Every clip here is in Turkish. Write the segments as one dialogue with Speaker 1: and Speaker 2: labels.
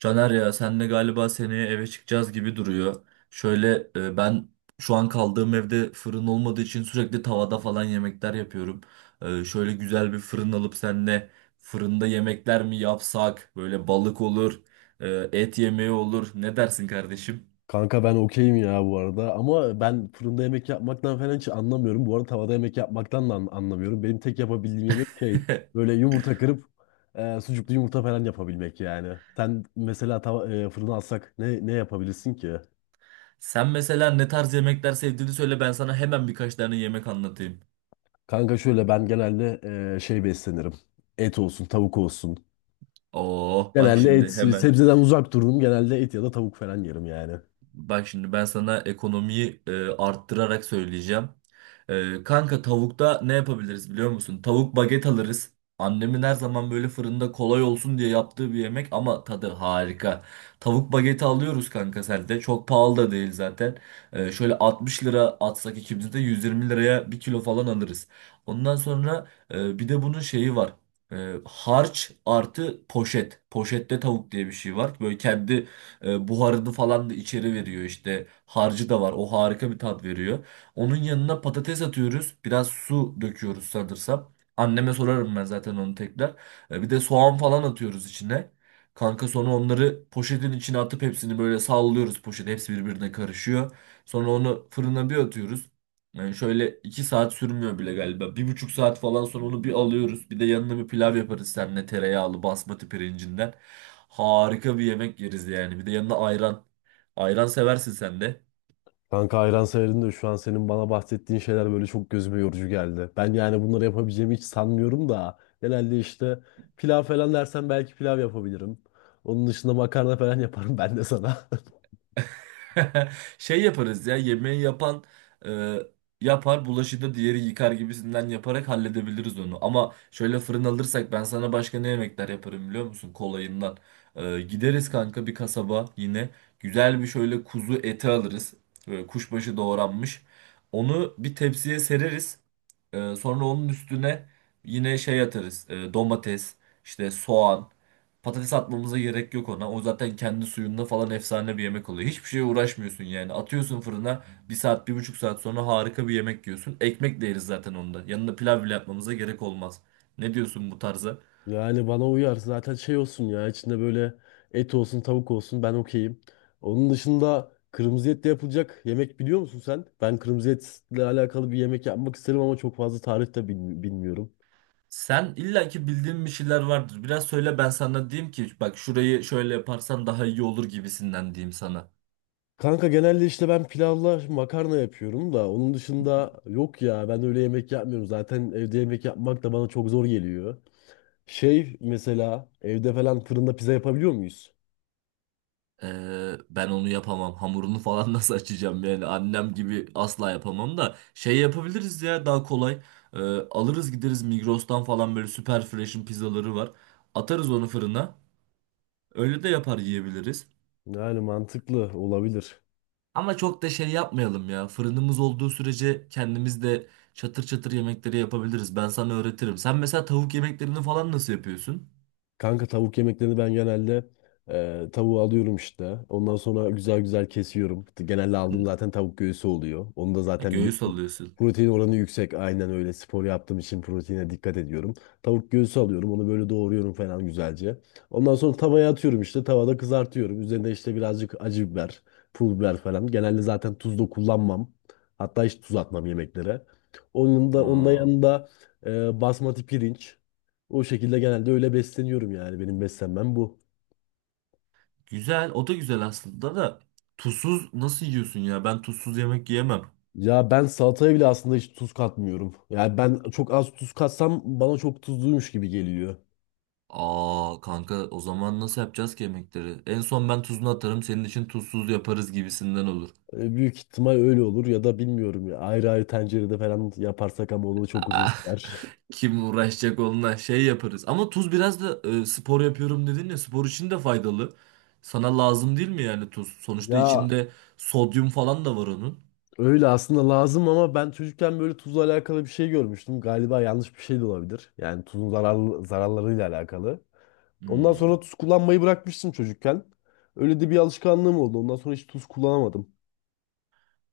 Speaker 1: Caner ya senle galiba seneye eve çıkacağız gibi duruyor. Şöyle ben şu an kaldığım evde fırın olmadığı için sürekli tavada falan yemekler yapıyorum. Şöyle güzel bir fırın alıp senle fırında yemekler mi yapsak? Böyle balık olur, et yemeği olur. Ne dersin kardeşim?
Speaker 2: Kanka ben okeyim ya bu arada ama ben fırında yemek yapmaktan falan hiç anlamıyorum. Bu arada tavada yemek yapmaktan da anlamıyorum. Benim tek yapabildiğim yemek şey böyle yumurta kırıp sucuklu yumurta falan yapabilmek yani. Sen mesela fırına alsak ne yapabilirsin ki?
Speaker 1: Sen mesela ne tarz yemekler sevdiğini söyle ben sana hemen birkaç tane yemek anlatayım.
Speaker 2: Kanka şöyle ben genelde şey beslenirim. Et olsun tavuk olsun.
Speaker 1: Oh bak
Speaker 2: Genelde et
Speaker 1: şimdi hemen.
Speaker 2: sebzeden uzak dururum. Genelde et ya da tavuk falan yerim yani.
Speaker 1: Bak şimdi ben sana ekonomiyi arttırarak söyleyeceğim. Kanka tavukta ne yapabiliriz biliyor musun? Tavuk baget alırız. Annemin her zaman böyle fırında kolay olsun diye yaptığı bir yemek ama tadı harika. Tavuk bageti alıyoruz kanka selde. Çok pahalı da değil zaten. Şöyle 60 lira atsak ikimiz de 120 liraya bir kilo falan alırız. Ondan sonra bir de bunun şeyi var. Harç artı poşet. Poşette tavuk diye bir şey var. Böyle kendi buharını falan da içeri veriyor işte. Harcı da var. O harika bir tat veriyor. Onun yanına patates atıyoruz. Biraz su döküyoruz sanırsam. Anneme sorarım ben zaten onu tekrar. Bir de soğan falan atıyoruz içine. Kanka sonra onları poşetin içine atıp hepsini böyle sallıyoruz poşet. Hepsi birbirine karışıyor. Sonra onu fırına bir atıyoruz. Yani şöyle 2 saat sürmüyor bile galiba. 1,5 saat falan sonra onu bir alıyoruz. Bir de yanına bir pilav yaparız seninle tereyağlı basmati pirincinden. Harika bir yemek yeriz yani. Bir de yanına ayran. Ayran seversin sen de.
Speaker 2: Kanka hayran sayarım da şu an senin bana bahsettiğin şeyler böyle çok gözüme yorucu geldi. Ben yani bunları yapabileceğimi hiç sanmıyorum da. Genelde işte pilav falan dersen belki pilav yapabilirim. Onun dışında makarna falan yaparım ben de sana.
Speaker 1: Şey yaparız ya yemeği yapan e, yapar, bulaşığı da diğeri yıkar gibisinden yaparak halledebiliriz onu. Ama şöyle fırın alırsak ben sana başka ne yemekler yaparım biliyor musun kolayından. Gideriz kanka bir kasaba yine güzel bir şöyle kuzu eti alırız. Böyle kuşbaşı doğranmış. Onu bir tepsiye sereriz. Sonra onun üstüne yine şey atarız. Domates, işte soğan. Patates atmamıza gerek yok ona. O zaten kendi suyunda falan efsane bir yemek oluyor. Hiçbir şeye uğraşmıyorsun yani. Atıyorsun fırına 1 saat, 1,5 saat sonra harika bir yemek yiyorsun. Ekmek de yeriz zaten onda. Yanında pilav bile yapmamıza gerek olmaz. Ne diyorsun bu tarza?
Speaker 2: Yani bana uyar. Zaten şey olsun ya içinde böyle et olsun tavuk olsun ben okeyim. Onun dışında kırmızı etle yapılacak yemek biliyor musun sen? Ben kırmızı etle alakalı bir yemek yapmak isterim ama çok fazla tarif de bilmiyorum.
Speaker 1: Sen illaki bildiğin bir şeyler vardır. Biraz söyle ben sana diyeyim ki bak şurayı şöyle yaparsan daha iyi olur gibisinden diyeyim sana.
Speaker 2: Kanka genelde işte ben pilavla makarna yapıyorum da onun dışında yok ya ben öyle yemek yapmıyorum. Zaten evde yemek yapmak da bana çok zor geliyor. Şey mesela evde falan fırında pizza yapabiliyor muyuz?
Speaker 1: Ben onu yapamam. Hamurunu falan nasıl açacağım yani? Annem gibi asla yapamam da. Şey yapabiliriz ya daha kolay. Ee, Alırız gideriz Migros'tan falan böyle süper fresh'in pizzaları var. Atarız onu fırına. Öyle de yapar yiyebiliriz.
Speaker 2: Yani mantıklı olabilir.
Speaker 1: Ama çok da şey yapmayalım ya. Fırınımız olduğu sürece kendimiz de çatır çatır yemekleri yapabiliriz. Ben sana öğretirim. Sen mesela tavuk yemeklerini falan nasıl yapıyorsun?
Speaker 2: Kanka tavuk yemeklerini ben genelde tavuğu alıyorum işte. Ondan sonra güzel güzel kesiyorum. Genelde aldığım zaten tavuk göğsü oluyor. Onu da zaten
Speaker 1: Göğüs
Speaker 2: biliyorsun
Speaker 1: alıyorsun.
Speaker 2: protein oranı yüksek. Aynen öyle spor yaptığım için proteine dikkat ediyorum. Tavuk göğsü alıyorum. Onu böyle doğruyorum falan güzelce. Ondan sonra tavaya atıyorum işte. Tavada kızartıyorum. Üzerine işte birazcık acı biber, pul biber falan. Genelde zaten tuz da kullanmam. Hatta hiç tuz atmam yemeklere. Onun da
Speaker 1: Aa.
Speaker 2: yanında basmati pirinç. O şekilde genelde öyle besleniyorum yani. Benim beslenmem bu.
Speaker 1: Güzel. O da güzel aslında da. Tuzsuz nasıl yiyorsun ya? Ben tuzsuz yemek yiyemem.
Speaker 2: Ya ben salataya bile aslında hiç tuz katmıyorum. Yani ben çok az tuz katsam bana çok tuzluymuş gibi geliyor.
Speaker 1: Aa kanka o zaman nasıl yapacağız ki yemekleri? En son ben tuzunu atarım senin için tuzsuz yaparız gibisinden olur.
Speaker 2: Büyük ihtimal öyle olur ya da bilmiyorum ya. Ayrı ayrı tencerede falan yaparsak ama o da çok uzun
Speaker 1: Aa,
Speaker 2: sürer.
Speaker 1: kim uğraşacak onunla şey yaparız. Ama tuz biraz da spor yapıyorum dedin ya spor için de faydalı. Sana lazım değil mi yani tuz? Sonuçta
Speaker 2: Ya
Speaker 1: içinde sodyum falan da var onun.
Speaker 2: öyle aslında lazım ama ben çocukken böyle tuzla alakalı bir şey görmüştüm. Galiba yanlış bir şey de olabilir. Yani zararlarıyla alakalı. Ondan
Speaker 1: Hmm.
Speaker 2: sonra tuz kullanmayı bırakmıştım çocukken. Öyle de bir alışkanlığım oldu. Ondan sonra hiç tuz kullanamadım.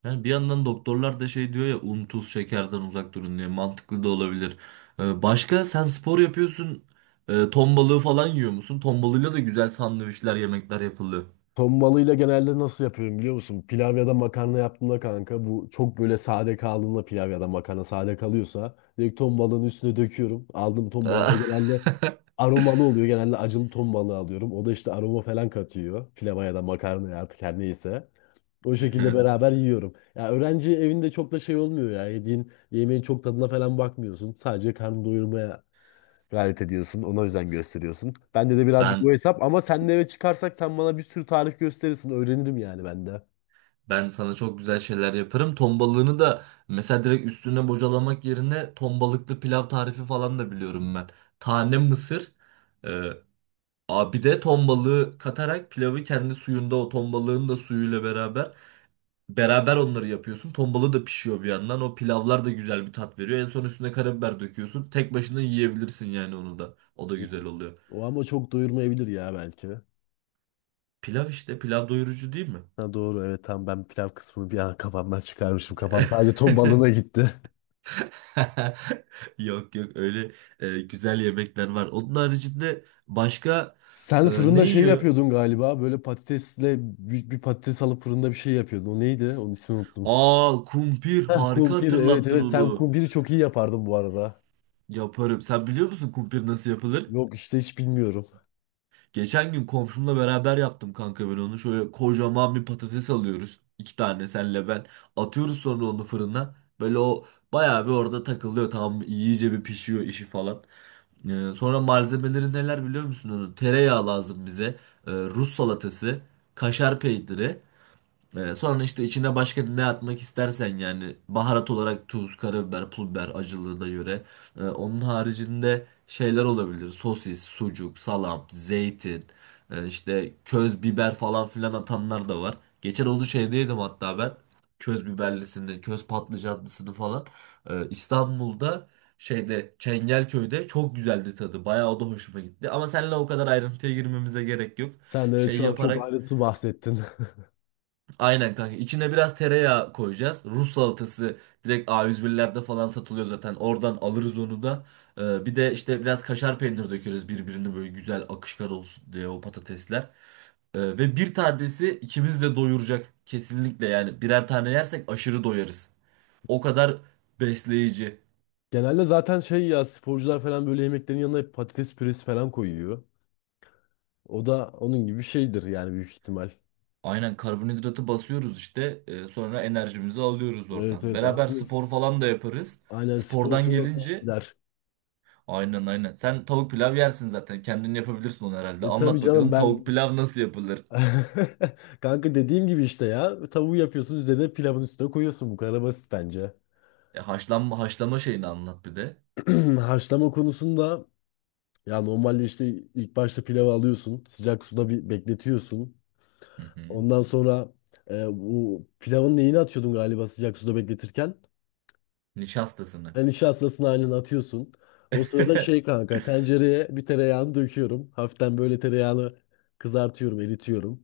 Speaker 1: Yani bir yandan doktorlar da şey diyor ya un tuz şekerden uzak durun diye mantıklı da olabilir. Başka sen spor yapıyorsun ton balığı falan yiyor musun? Ton balığıyla da güzel sandviçler yemekler yapılıyor.
Speaker 2: Ton balığıyla genelde nasıl yapıyorum biliyor musun? Pilav ya da makarna yaptığımda kanka bu çok böyle sade kaldığında pilav ya da makarna sade kalıyorsa direkt ton balığının üstüne döküyorum. Aldığım ton balığı da genelde aromalı oluyor. Genelde acılı ton balığı alıyorum. O da işte aroma falan katıyor. Pilava ya da makarnaya artık her neyse. O şekilde beraber yiyorum. Ya öğrenci evinde çok da şey olmuyor ya. Yediğin yemeğin çok tadına falan bakmıyorsun. Sadece karnını doyurmaya gayret ediyorsun. Ona özen gösteriyorsun. Bende de birazcık o
Speaker 1: Ben
Speaker 2: hesap ama senle eve çıkarsak sen bana bir sürü tarif gösterirsin. Öğrenirim yani ben de.
Speaker 1: ben sana çok güzel şeyler yaparım. Ton balığını da mesela direkt üstüne bocalamak yerine ton balıklı pilav tarifi falan da biliyorum ben. Tane mısır, e, bir de ton balığı katarak pilavı kendi suyunda o ton balığın da suyuyla beraber onları yapıyorsun. Tombalı da pişiyor bir yandan. O pilavlar da güzel bir tat veriyor. En son üstüne karabiber döküyorsun. Tek başına yiyebilirsin yani onu da. O da
Speaker 2: O
Speaker 1: güzel oluyor.
Speaker 2: O ama çok doyurmayabilir ya belki.
Speaker 1: Pilav işte. Pilav doyurucu değil mi?
Speaker 2: Ha doğru, evet, tamam, ben pilav kısmını bir an kafamdan çıkarmışım. Kafam sadece ton balığına gitti.
Speaker 1: Yok yok öyle güzel yemekler var. Onun haricinde başka
Speaker 2: Sen
Speaker 1: e, ne
Speaker 2: fırında şey
Speaker 1: yiyor?
Speaker 2: yapıyordun galiba. Böyle patatesle büyük bir patates alıp fırında bir şey yapıyordun. O neydi? Onun ismini unuttum.
Speaker 1: Aa kumpir
Speaker 2: Heh,
Speaker 1: harika
Speaker 2: kumpir, evet,
Speaker 1: hatırlattın
Speaker 2: evet, sen
Speaker 1: onu.
Speaker 2: kumpiri çok iyi yapardın bu arada.
Speaker 1: Yaparım. Sen biliyor musun kumpir nasıl yapılır?
Speaker 2: Yok işte hiç bilmiyorum.
Speaker 1: Geçen gün komşumla beraber yaptım kanka ben onu. Şöyle kocaman bir patates alıyoruz. 2 tane senle ben. Atıyoruz sonra onu fırına. Böyle o bayağı bir orada takılıyor. Tamam iyice bir pişiyor işi falan. Sonra malzemeleri neler biliyor musun onu? Tereyağı lazım bize. Rus salatası. Kaşar peyniri. Sonra işte içine başka ne atmak istersen yani baharat olarak tuz, karabiber, pul biber acılığına göre. Onun haricinde şeyler olabilir. Sosis, sucuk, salam, zeytin, işte köz biber falan filan atanlar da var. Geçen olduğu şeyde yedim hatta ben. Köz biberlisini, köz patlıcanlısını falan. İstanbul'da şeyde Çengelköy'de çok güzeldi tadı. Bayağı o da hoşuma gitti. Ama seninle o kadar ayrıntıya girmemize gerek yok.
Speaker 2: Sen de evet
Speaker 1: Şey
Speaker 2: şu an çok
Speaker 1: yaparak.
Speaker 2: ayrıntı bahsettin.
Speaker 1: Aynen kanka. İçine biraz tereyağı koyacağız. Rus salatası direkt A101'lerde falan satılıyor zaten. Oradan alırız onu da. Bir de işte biraz kaşar peynir dökeriz birbirine böyle güzel akışkar olsun diye o patatesler. Ve bir tanesi ikimiz de doyuracak. Kesinlikle yani birer tane yersek aşırı doyarız. O kadar besleyici.
Speaker 2: Genelde zaten şey ya sporcular falan böyle yemeklerin yanına hep patates püresi falan koyuyor. O da onun gibi bir şeydir yani büyük ihtimal.
Speaker 1: Aynen karbonhidratı basıyoruz işte. Sonra enerjimizi alıyoruz
Speaker 2: Evet,
Speaker 1: oradan.
Speaker 2: evet,
Speaker 1: Beraber
Speaker 2: aslında
Speaker 1: spor falan da yaparız.
Speaker 2: aynen spor
Speaker 1: Spordan
Speaker 2: sonrası iyi
Speaker 1: gelince.
Speaker 2: gider.
Speaker 1: Aynen aynen. Sen tavuk pilav yersin zaten. Kendin yapabilirsin onu herhalde.
Speaker 2: E tabii
Speaker 1: Anlat
Speaker 2: canım
Speaker 1: bakalım tavuk
Speaker 2: ben
Speaker 1: pilav nasıl yapılır?
Speaker 2: kanka dediğim gibi işte ya tavuğu yapıyorsun üzerine pilavın üstüne koyuyorsun bu kadar basit bence.
Speaker 1: E, haşlanma haşlama şeyini anlat bir de.
Speaker 2: Haşlama konusunda ya normalde işte ilk başta pilavı alıyorsun sıcak suda bir bekletiyorsun.
Speaker 1: Hı hı.
Speaker 2: Ondan sonra bu pilavın neyini atıyordun galiba sıcak suda bekletirken?
Speaker 1: Nişastasını.
Speaker 2: Yani nişastasını halini atıyorsun. O sırada şey kanka tencereye bir tereyağını döküyorum. Hafiften böyle tereyağını kızartıyorum, eritiyorum.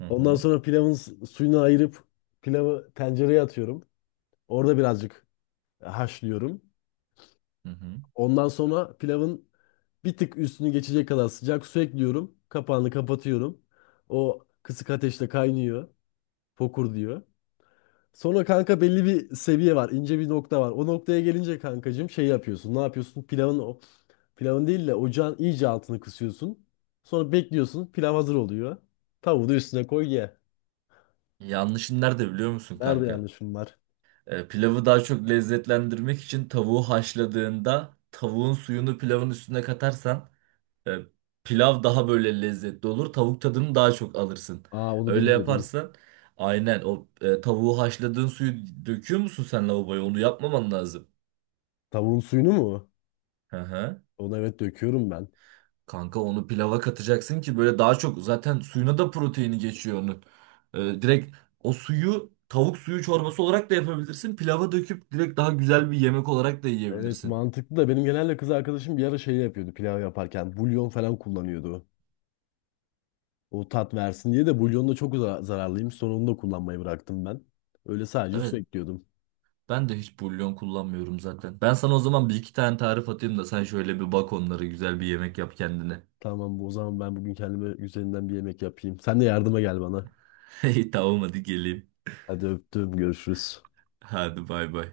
Speaker 1: Hı
Speaker 2: Ondan
Speaker 1: hı.
Speaker 2: sonra pilavın suyunu ayırıp pilavı tencereye atıyorum. Orada birazcık haşlıyorum.
Speaker 1: Hı hı.
Speaker 2: Ondan sonra pilavın bir tık üstünü geçecek kadar sıcak su ekliyorum. Kapağını kapatıyorum. O kısık ateşte kaynıyor. Fokur diyor. Sonra kanka belli bir seviye var, ince bir nokta var. O noktaya gelince kankacığım şey yapıyorsun. Ne yapıyorsun? Pilavın değil de ocağın iyice altını kısıyorsun. Sonra bekliyorsun. Pilav hazır oluyor. Tavuğu da üstüne koy ye.
Speaker 1: Yanlışın nerede biliyor musun
Speaker 2: Nerede
Speaker 1: kanka?
Speaker 2: yanlışım var?
Speaker 1: Pilavı daha çok lezzetlendirmek için tavuğu haşladığında tavuğun suyunu pilavın üstüne katarsan, E, pilav daha böyle lezzetli olur. Tavuk tadını daha çok alırsın.
Speaker 2: Aa, onu
Speaker 1: Öyle
Speaker 2: bilmiyordum.
Speaker 1: yaparsan aynen o tavuğu haşladığın suyu döküyor musun sen lavaboya? Onu yapmaman lazım.
Speaker 2: Tavuğun suyunu mu?
Speaker 1: Hı hı.
Speaker 2: Onu evet döküyorum ben.
Speaker 1: Kanka onu pilava katacaksın ki böyle daha çok zaten suyuna da proteini geçiyor onun. Direkt o suyu tavuk suyu çorbası olarak da yapabilirsin. Pilava döküp direkt daha güzel bir yemek olarak da
Speaker 2: Evet
Speaker 1: yiyebilirsin.
Speaker 2: mantıklı da benim genelde kız arkadaşım bir ara şey yapıyordu pilav yaparken. Bulyon falan kullanıyordu. O tat versin diye de bulyon da çok zararlıymış. Sonra onu da kullanmayı bıraktım ben. Öyle sadece su
Speaker 1: Evet
Speaker 2: ekliyordum.
Speaker 1: ben de hiç bulyon kullanmıyorum zaten. Ben sana o zaman bir iki tane tarif atayım da sen şöyle bir bak onları güzel bir yemek yap kendine.
Speaker 2: Tamam bu o zaman ben bugün kendime üzerinden bir yemek yapayım. Sen de yardıma gel bana.
Speaker 1: İyi, tamam hadi geleyim.
Speaker 2: Hadi öptüm, görüşürüz.
Speaker 1: Hadi bay bay.